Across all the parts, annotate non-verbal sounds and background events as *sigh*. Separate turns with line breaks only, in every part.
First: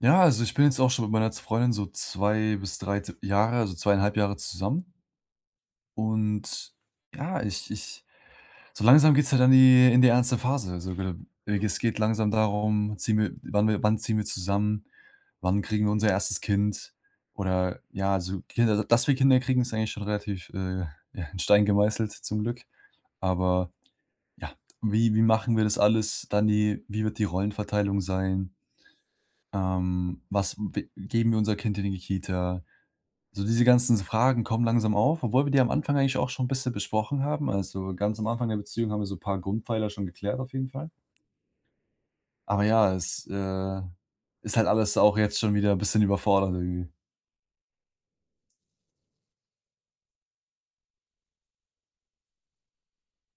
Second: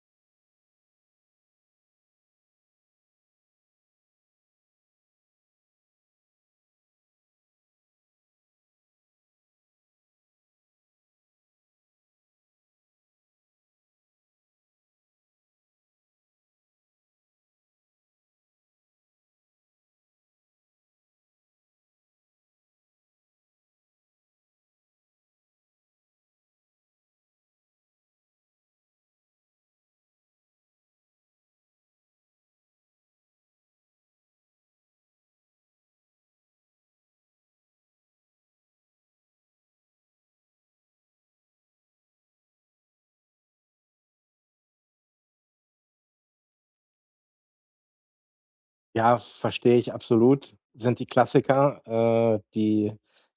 Ja, also ich bin jetzt auch schon mit meiner Freundin so 2 bis 3 t Jahre, also zweieinhalb Jahre zusammen. Und ja, ich ich so langsam geht's halt an die in die ernste Phase. Also, ge es geht langsam darum: ziehen wir wann ziehen wir zusammen? Wann kriegen wir unser erstes Kind? Oder ja, also Kinder dass wir Kinder kriegen, ist eigentlich schon relativ, ja, in Stein gemeißelt zum Glück. Aber ja, wie machen wir das alles? Dann die wie wird die Rollenverteilung sein? Was w geben wir unser Kind in die Kita? So diese ganzen Fragen kommen langsam auf, obwohl wir die am Anfang eigentlich auch schon ein bisschen besprochen haben. Also, ganz am Anfang der Beziehung haben wir so ein paar Grundpfeiler schon geklärt auf jeden Fall. Aber ja, es ist halt alles auch jetzt schon wieder ein bisschen überfordert irgendwie.
Ja, verstehe ich absolut. Sind die Klassiker, die,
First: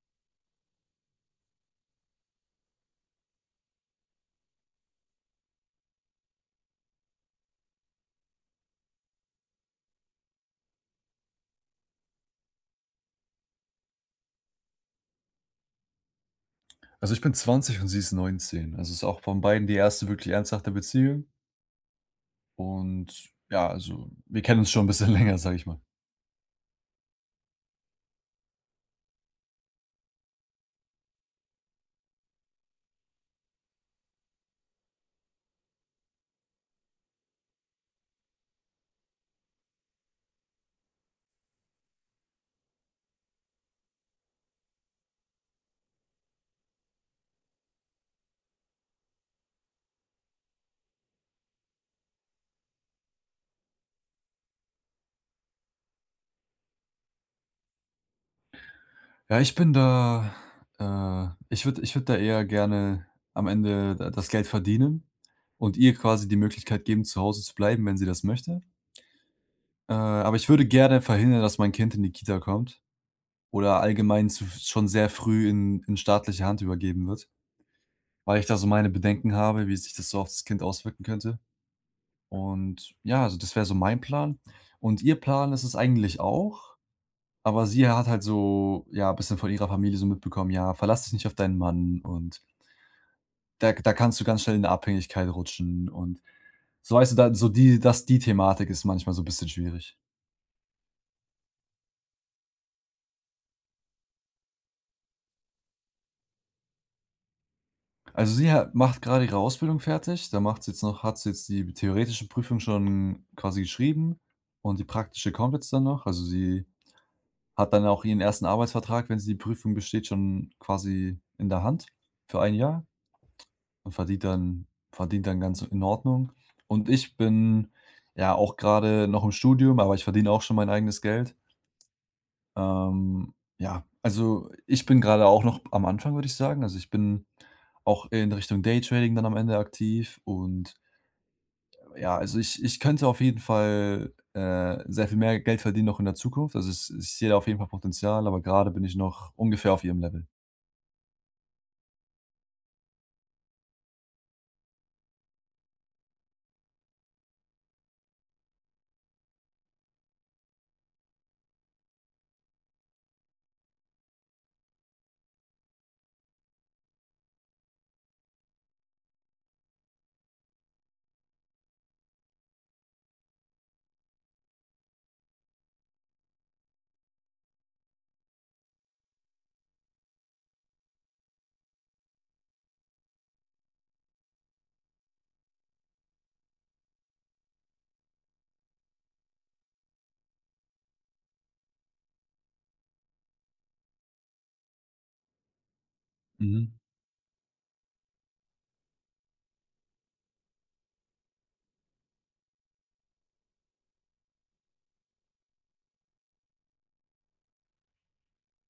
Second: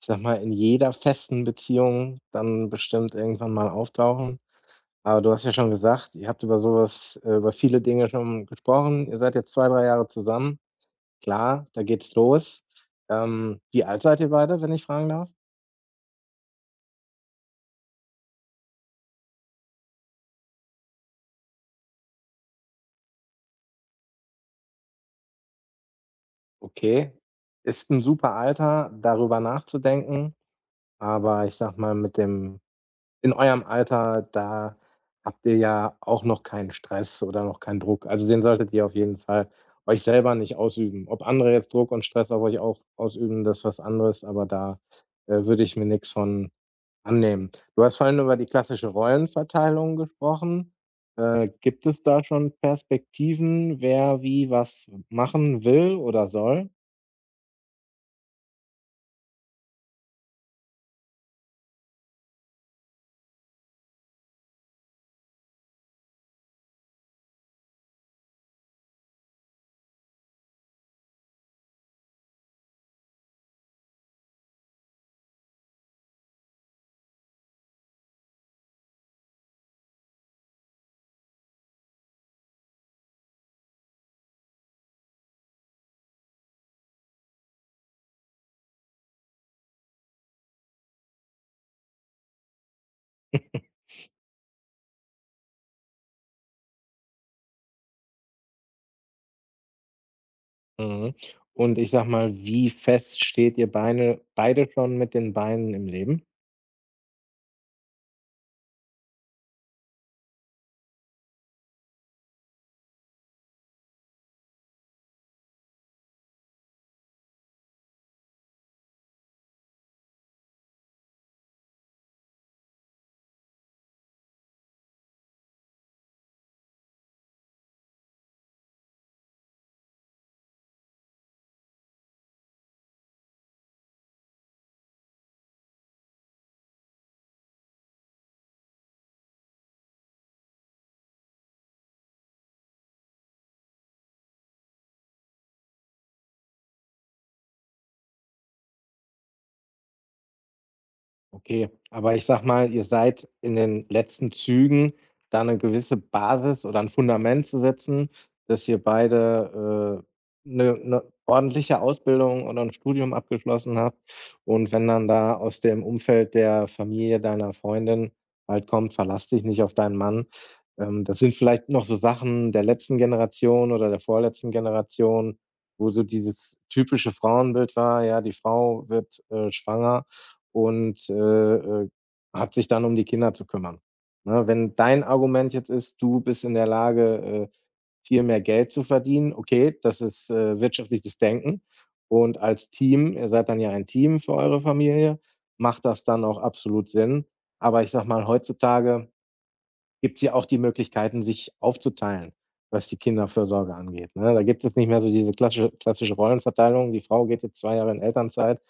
ich sag mal, in jeder festen Beziehung dann bestimmt irgendwann mal auftauchen. Aber du hast ja schon gesagt, ihr habt über sowas, über viele Dinge schon gesprochen. Ihr seid jetzt 2, 3 Jahre zusammen. Klar, da geht's los. Wie alt seid ihr beide, wenn ich fragen darf?
Also, ich bin 20 und sie ist 19. Also, es ist auch von beiden die erste wirklich ernsthafte Beziehung, und ja, also, wir kennen uns schon ein bisschen *laughs* länger, sage ich mal.
Okay, ist ein super Alter, darüber nachzudenken, aber ich sag mal, mit dem in eurem Alter, da habt ihr ja auch noch keinen Stress oder noch keinen Druck. Also, den solltet ihr auf jeden Fall euch selber nicht ausüben. Ob andere jetzt Druck und Stress auf euch auch ausüben, das ist was anderes, aber da, würde ich mir nichts von annehmen. Du hast vorhin über die klassische Rollenverteilung gesprochen. Gibt es da schon Perspektiven, wer wie was machen will oder soll?
Ja, ich bin da, ich würde ich würd da eher gerne am Ende da das Geld verdienen und ihr quasi die Möglichkeit geben, zu Hause zu bleiben, wenn sie das möchte. Aber ich würde gerne verhindern, dass mein Kind in die Kita kommt oder allgemein zu schon sehr früh in staatliche Hand übergeben wird, weil ich da so meine Bedenken habe, wie sich das so auf das Kind auswirken könnte. Und ja, also das wäre so mein Plan. Und ihr Plan ist es eigentlich auch, aber sie hat halt so, ja, ein bisschen von ihrer Familie so mitbekommen: „Ja, verlass dich nicht auf deinen Mann.“ Und da kannst du ganz schnell in eine Abhängigkeit rutschen, und so, weißt du, da so, die Thematik ist manchmal so 'n bisschen schwierig.
Mhm. Und ich sage mal, wie fest steht ihr Beine beide schon mit den Beinen im Leben?
Also, sie ha macht gerade ihre Ausbildung fertig, da macht sie jetzt noch hat sie jetzt die theoretische Prüfung schon quasi geschrieben, und die praktische kommt jetzt dann noch. Also, sie hat dann auch ihren ersten Arbeitsvertrag, wenn sie die Prüfung besteht, schon quasi in der Hand für ein Jahr und verdient dann ganz in Ordnung. Und ich bin, ja, auch gerade noch im Studium, aber ich verdiene auch schon mein eigenes Geld. Ja, also ich bin gerade auch noch am Anfang, würde ich sagen. Also, ich bin auch in Richtung Daytrading dann am Ende aktiv, und ja, also ich könnte auf jeden Fall, sehr viel mehr Geld verdienen noch in der Zukunft. Also, es ich sehe da auf jeden Fall Potenzial, aber gerade bin ich noch ungefähr auf ihrem Level.
Okay, aber ich sage mal, ihr seid in den letzten Zügen, da eine gewisse Basis oder ein Fundament zu setzen, dass ihr beide, 'ne ordentliche Ausbildung oder ein Studium abgeschlossen habt. Und wenn dann da aus dem Umfeld der Familie deiner Freundin halt kommt: „Verlass dich nicht auf deinen Mann.“ das sind vielleicht noch so Sachen der letzten Generation oder der vorletzten Generation, wo so dieses typische Frauenbild war: Ja, die Frau wird, schwanger und, äh, hat sich dann um die Kinder zu kümmern. Ne, wenn dein Argument jetzt ist, du bist in der Lage, viel mehr Geld zu verdienen, okay, das ist, wirtschaftliches Denken und als Team, ihr seid dann ja ein Team für eure Familie, macht das dann auch
Mhm,
absolut Sinn. Aber ich sage mal, heutzutage gibt es ja auch die Möglichkeiten, sich aufzuteilen, was die Kinderfürsorge angeht, ne? Da gibt es nicht mehr so diese klassische Rollenverteilung. Die Frau geht jetzt 2 Jahre in Elternzeit.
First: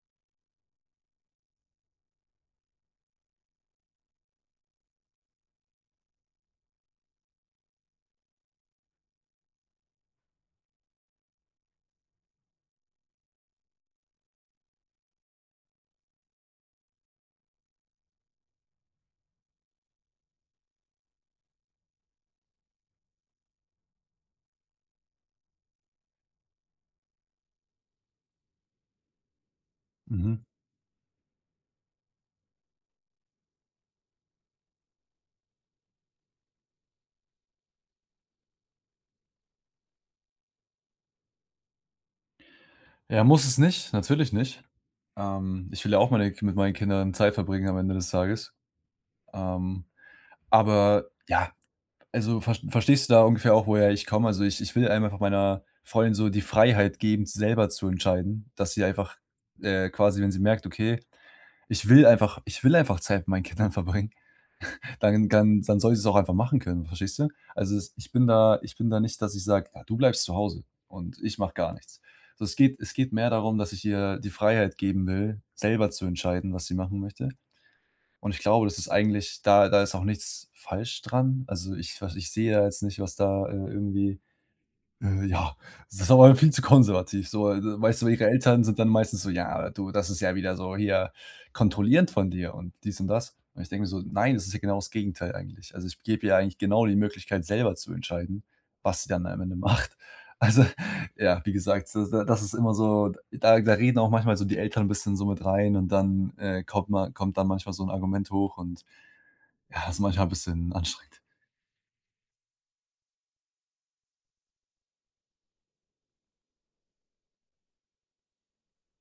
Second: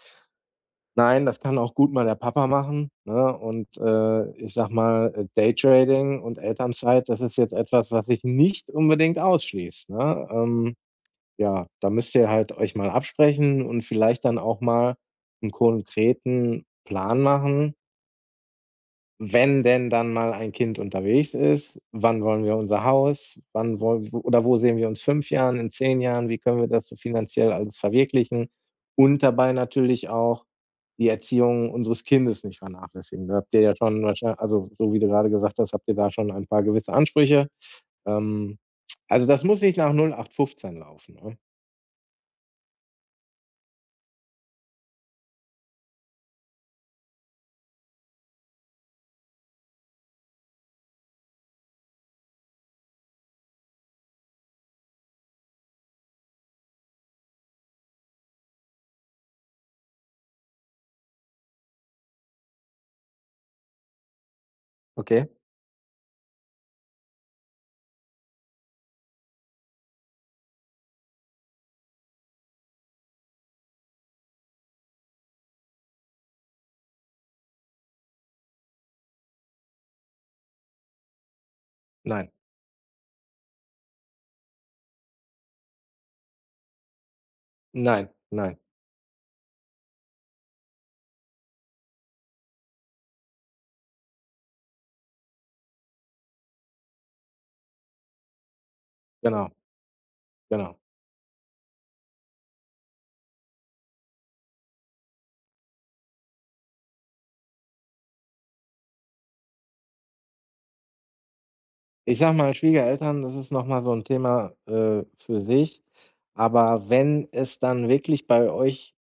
Nein, das kann auch gut mal der Papa machen, ne? Und, ich sage mal, Daytrading und Elternzeit, das ist jetzt etwas, was ich nicht unbedingt ausschließe, ne? Ja, da müsst ihr halt euch mal absprechen und vielleicht dann auch mal einen konkreten Plan machen. Wenn denn dann mal ein Kind unterwegs ist, wann wollen wir unser Haus? Wann wollen w Oder wo sehen wir uns 5 Jahren, in 10 Jahren? Wie können wir das so finanziell alles verwirklichen? Und dabei natürlich
mhm.
auch die Erziehung unseres Kindes nicht vernachlässigen. Da habt ihr ja schon wahrschei also, so wie du gerade gesagt hast, habt ihr da schon ein paar gewisse Ansprüche. Ähm, also, das muss nicht nach 08/15 laufen, ne?
Ja, muss es nicht, natürlich nicht. Ich will ja auch meine mit meinen Kindern Zeit verbringen am Ende des Tages. Ähm, aber ja, Also, verstehst du da ungefähr auch, woher ich komme? Also, ich ich will einem einfach meiner Freundin so die Freiheit geben, selber zu entscheiden, dass sie einfach, quasi, wenn sie merkt: „Okay, ich will einfach Zeit mit meinen Kindern *laughs* verbringen“, dann
Okay.
dann dann soll sie's auch einfach machen können, verstehst du? Also, es ich bin da nicht, dass ich sage: „Ja, du bleibst zu Hause und ich mache gar nichts.“ So, es geht mehr darum, dass ich ihr die Freiheit geben will, selber zu entscheiden, was sie machen möchte, und ich glaube, das ist eigentlich, da ist auch nichts falsch dran. Also, ich
Nein,
sehe da jetzt nicht, was da, irgendwie, ja, das ist aber viel zu konservativ so. Also, weißt du,
nein,
ihre
nein.
Eltern sind dann meistens so: „Ja, du, das ist ja wieder so hier kontrollierend von dir und dies und das.“ Und ich denke mir so: „Nein, das ist ja genau das Gegenteil eigentlich.“ Also, ich gebe ihr eigentlich genau die Möglichkeit, selber zu entscheiden, was sie dann am
Genau,
Ende macht. *laughs* Also,
genau.
ja, wie gesagt, das ist immer so, da reden auch manchmal so die Eltern ein bisschen so mit rein, und dann, kommt dann manchmal so ein Argument hoch, und ja, das ist manchmal ein bisschen anstrengend.
Ich sage mal, Schwiegereltern, das ist noch mal so ein Thema, für sich. Aber wenn es dann wirklich bei euch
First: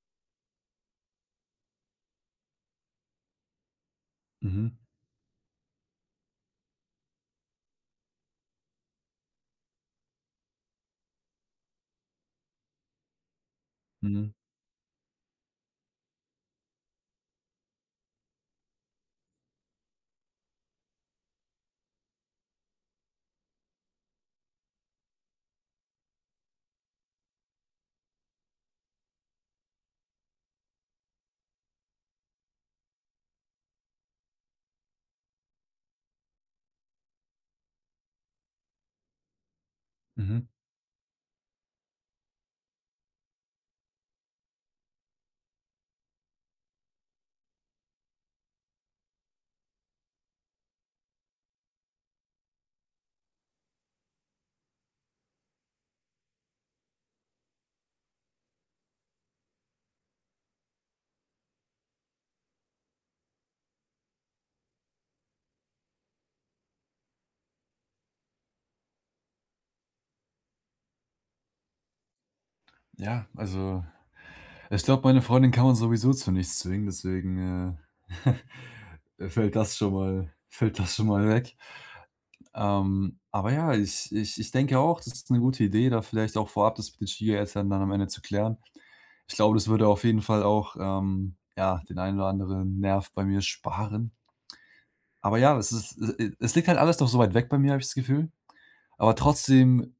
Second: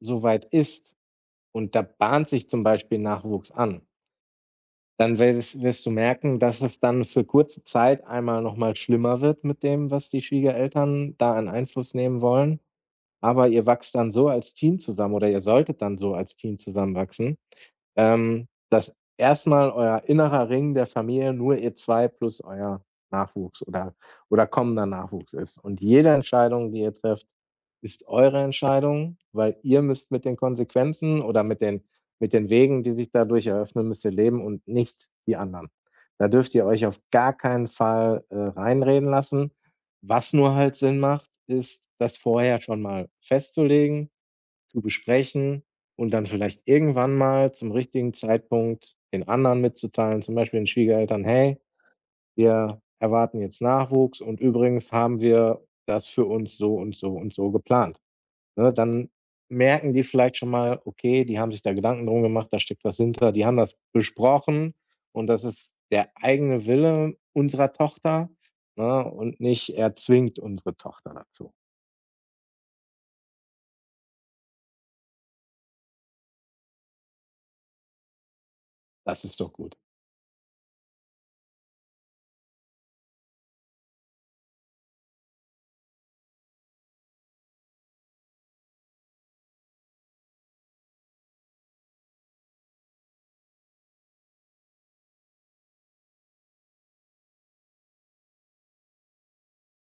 so weit ist und da bahnt sich zum Beispiel Nachwuchs an,
Mhm,
dann wirst du merken, dass es dann für kurze Zeit einmal noch mal schlimmer wird mit dem, was die Schwiegereltern da an Einfluss nehmen wollen. Aber ihr wachst dann so
mhm,
als Team zusammen, oder ihr solltet dann so als Team zusammenwachsen, dass erstmal euer innerer Ring der Familie nur ihr 2 plus euer Nachwuchs oder kommender Nachwuchs ist. Und jede Entscheidung, die ihr trefft, ist eure Entscheidung, weil ihr müsst mit den Konsequenzen oder mit den Wegen, die sich dadurch eröffnen, müsst ihr leben und nicht die anderen. Da dürft ihr euch auf gar keinen Fall, reinreden lassen. Was
mhm.
nur halt Sinn macht, ist, das vorher schon mal festzulegen, zu besprechen und dann vielleicht irgendwann mal zum richtigen Zeitpunkt den anderen mitzuteilen, zum Beispiel den Schwiegereltern: „Hey, wir erwarten jetzt Nachwuchs und übrigens haben wir das für uns so und so und so geplant.“ Ne, dann merken die vielleicht schon mal: Okay, die haben sich da Gedanken drum gemacht, da steckt was hinter, die haben das besprochen und das ist der eigene Wille unserer Tochter, ne, und nicht er zwingt unsere Tochter dazu.
Ja, also ich glaube, meine Freundin kann man sowieso zu nichts zwingen, deswegen,
Das
*laughs*
ist doch
fällt das
gut.
schon mal fällt das schon mal weg. Aber ja, ich denke auch, das ist eine gute Idee, da vielleicht auch vorab das mit den Schwiegereltern dann am Ende zu klären. Ich glaube, das würde auf jeden Fall auch, ja, den einen oder anderen Nerv bei mir sparen. Aber ja, es ist e e es liegt halt alles noch so weit weg bei mir, habe ich das Gefühl. Aber trotzdem,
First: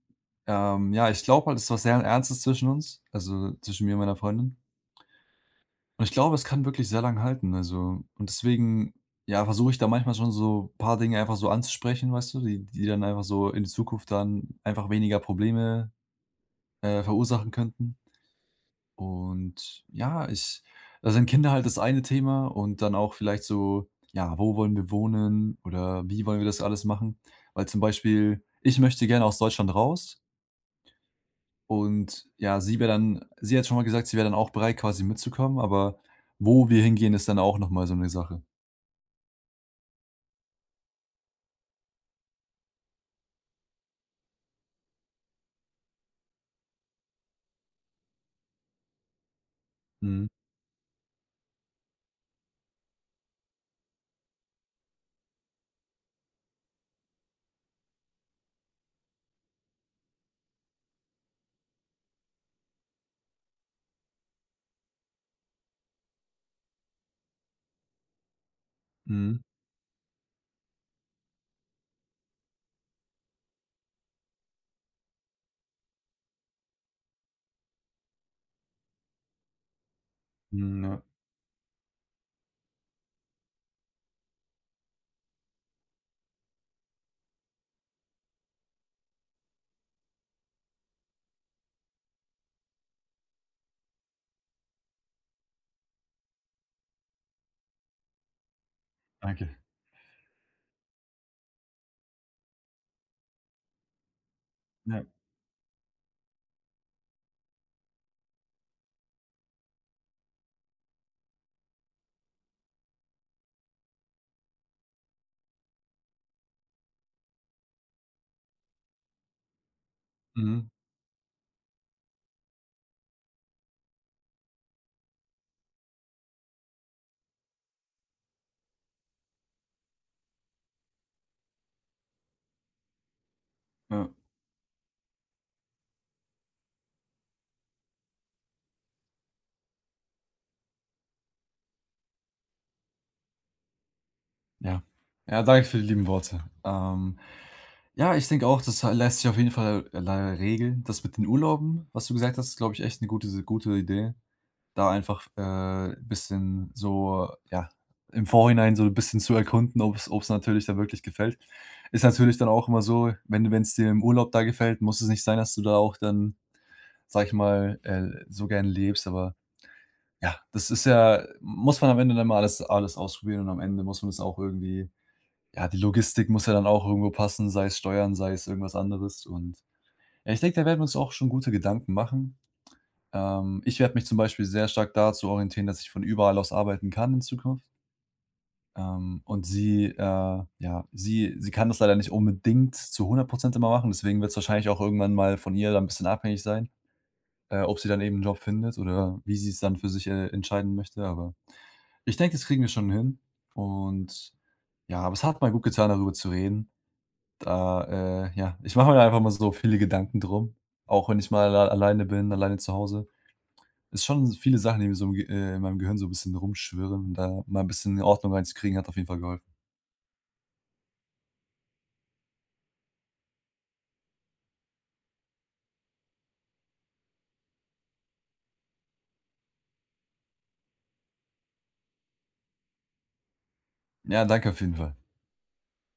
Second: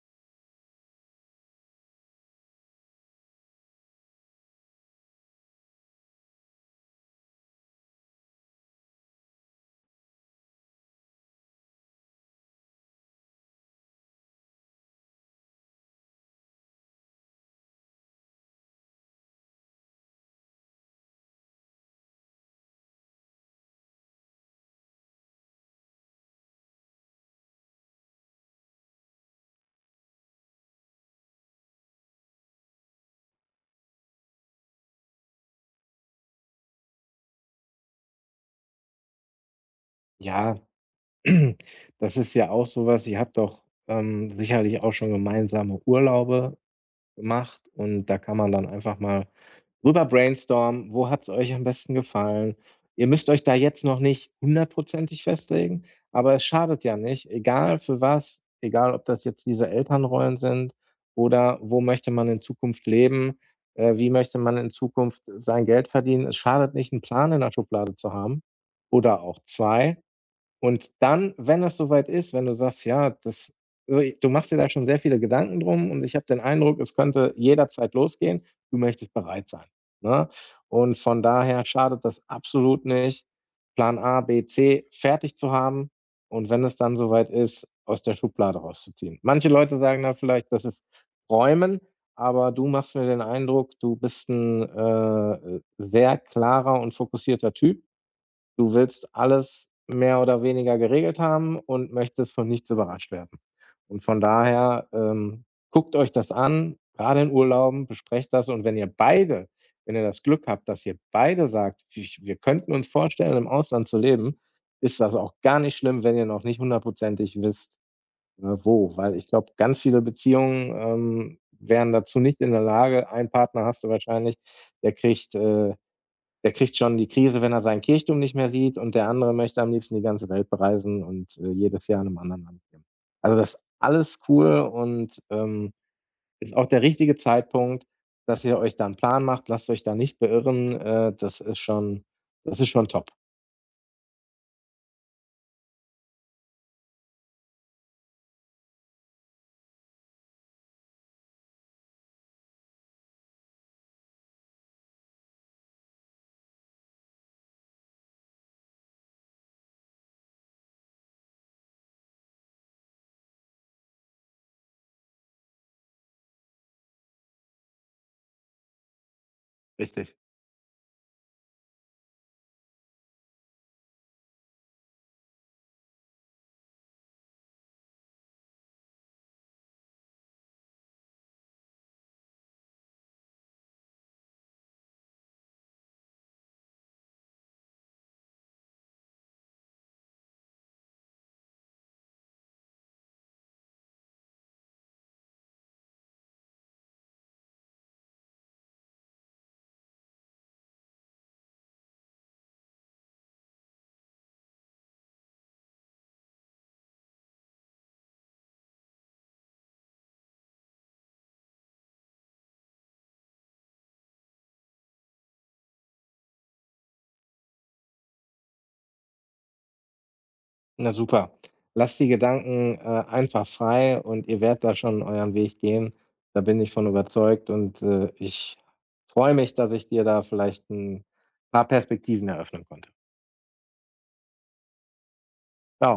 ja, ich glaube halt, es ist was sehr Ernstes zwischen uns, also zwischen mir und meiner Freundin. Und ich glaube, es kann wirklich sehr lang halten, also, und deswegen, ja, versuche ich da manchmal schon so ein paar Dinge einfach so anzusprechen, weißt du, die die dann einfach so in Zukunft dann einfach weniger Probleme, verursachen könnten. Und ja, ich da sind Kinder halt das eine Thema, und dann auch vielleicht so, ja, wo wollen wir wohnen oder wie wollen wir das alles machen? Weil zum Beispiel, ich möchte gerne aus Deutschland raus, und ja, sie wäre dann sie hat schon mal gesagt, sie wäre dann auch bereit, quasi mitzukommen, aber wo wir hingehen, ist dann auch noch mal so eine Sache.
Ja. Das ist ja auch sowas, was ihr habt doch, sicherlich auch schon gemeinsame Urlaube gemacht, und da kann man dann einfach mal rüber
Mhm,
brainstormen: wo hat es euch am besten gefallen? Ihr müsst euch da jetzt noch nicht hundertprozentig festlegen, aber es schadet ja nicht, egal für was, egal ob das jetzt diese Elternrollen sind oder wo möchte man in Zukunft leben, wie möchte man in Zukunft sein Geld verdienen. Es schadet nicht, einen Plan in der Schublade zu haben oder auch
mhm,
2. Und dann, wenn es soweit ist, wenn du sagst, ja, das, also, du machst dir da schon sehr viele Gedanken drum und ich habe den Eindruck, es könnte jederzeit losgehen, du möchtest bereit sein, ne?
mhm,
Und
ja,
von daher schadet das absolut nicht, Plan A, B, C fertig zu haben und wenn es dann soweit ist, aus der Schublade rauszuziehen. Manche Leute sagen da vielleicht, das ist Räumen, aber du machst mir den Eindruck, du bist ein sehr klarer und fokussierter Typ. Du willst
danke.
alles mehr oder weniger geregelt haben und möchtest von nichts überrascht werden. Und von daher,
Ja,
guckt euch das an, gerade in Urlauben, besprecht das, und wenn ihr beide, wenn ihr das Glück habt, dass ihr beide sagt: „Wich Wir könnten uns vorstellen, im Ausland zu leben“, ist das auch gar nicht schlimm, wenn ihr noch nicht hundertprozentig wisst, wo. Weil ich glaube, ganz viele
mhm,
Beziehungen, wären dazu nicht in der Lage. Ein Partner hast du wahrscheinlich, der kriegt, äh der kriegt schon die Krise, wenn er seinen Kirchturm nicht mehr sieht, und der andere möchte am liebsten die ganze Welt bereisen und jedes Jahr in einem anderen Land leben. Also das ist
ja,
alles cool und ist auch der richtige Zeitpunkt, dass ihr euch da 'n Plan macht. Lasst euch da nicht beirren. Das ist schon, das ist schon top.
ja. Ja, danke für die lieben Worte. Ja, ich denke auch, das lässt sich auf jeden Fall, leider regeln. Das mit den Urlauben, was du gesagt hast, ist, glaube ich, echt eine gute Idee, da einfach, ein bisschen so, ja, im Vorhinein so 'n bisschen zu erkunden, ob es, natürlich dann wirklich gefällt. Ist natürlich dann auch immer so, wenn es dir im Urlaub da gefällt, muss es nicht sein, dass du da auch dann, sage ich mal, so gern lebst. Aber
Richtig.
ja, das ist ja, muss man am Ende dann mal alles ausprobieren, und am Ende muss man es auch irgendwie, ja, die Logistik muss ja dann auch irgendwo passen, sei es Steuern, sei es irgendwas anderes, und ja, ich denke, da werden wir uns auch schon gute Gedanken machen. Ich werde mich zum Beispiel sehr stark dazu orientieren, dass ich von überall aus arbeiten kann in Zukunft. Und sie, ja, sie kann das leider nicht unbedingt zu 100% immer machen, deswegen wird es wahrscheinlich auch irgendwann mal von ihr dann ein bisschen abhängig sein, ob sie dann eben einen Job findet oder wie sie es dann für sich, entscheiden möchte, aber ich denke, das kriegen wir schon hin, und ja, aber es hat mal gut getan, darüber zu reden. Da, ja, ich mache mir da einfach mal so viele Gedanken drum, auch wenn ich mal a alleine bin, alleine zu Hause. Ist schon viele Sachen, die mir so im Ge in meinem Gehirn so ein bisschen rumschwirren, und da mal ein bisschen Ordnung reinzukriegen, hat auf jeden Fall geholfen.
Na super. Lasst die Gedanken, einfach frei und ihr werdet da schon euren Weg gehen. Da bin ich von überzeugt und, ich freue mich, dass ich dir da vielleicht ein paar Perspektiven eröffnen konnte.
Ja, danke auf jeden Fall.
Tschau.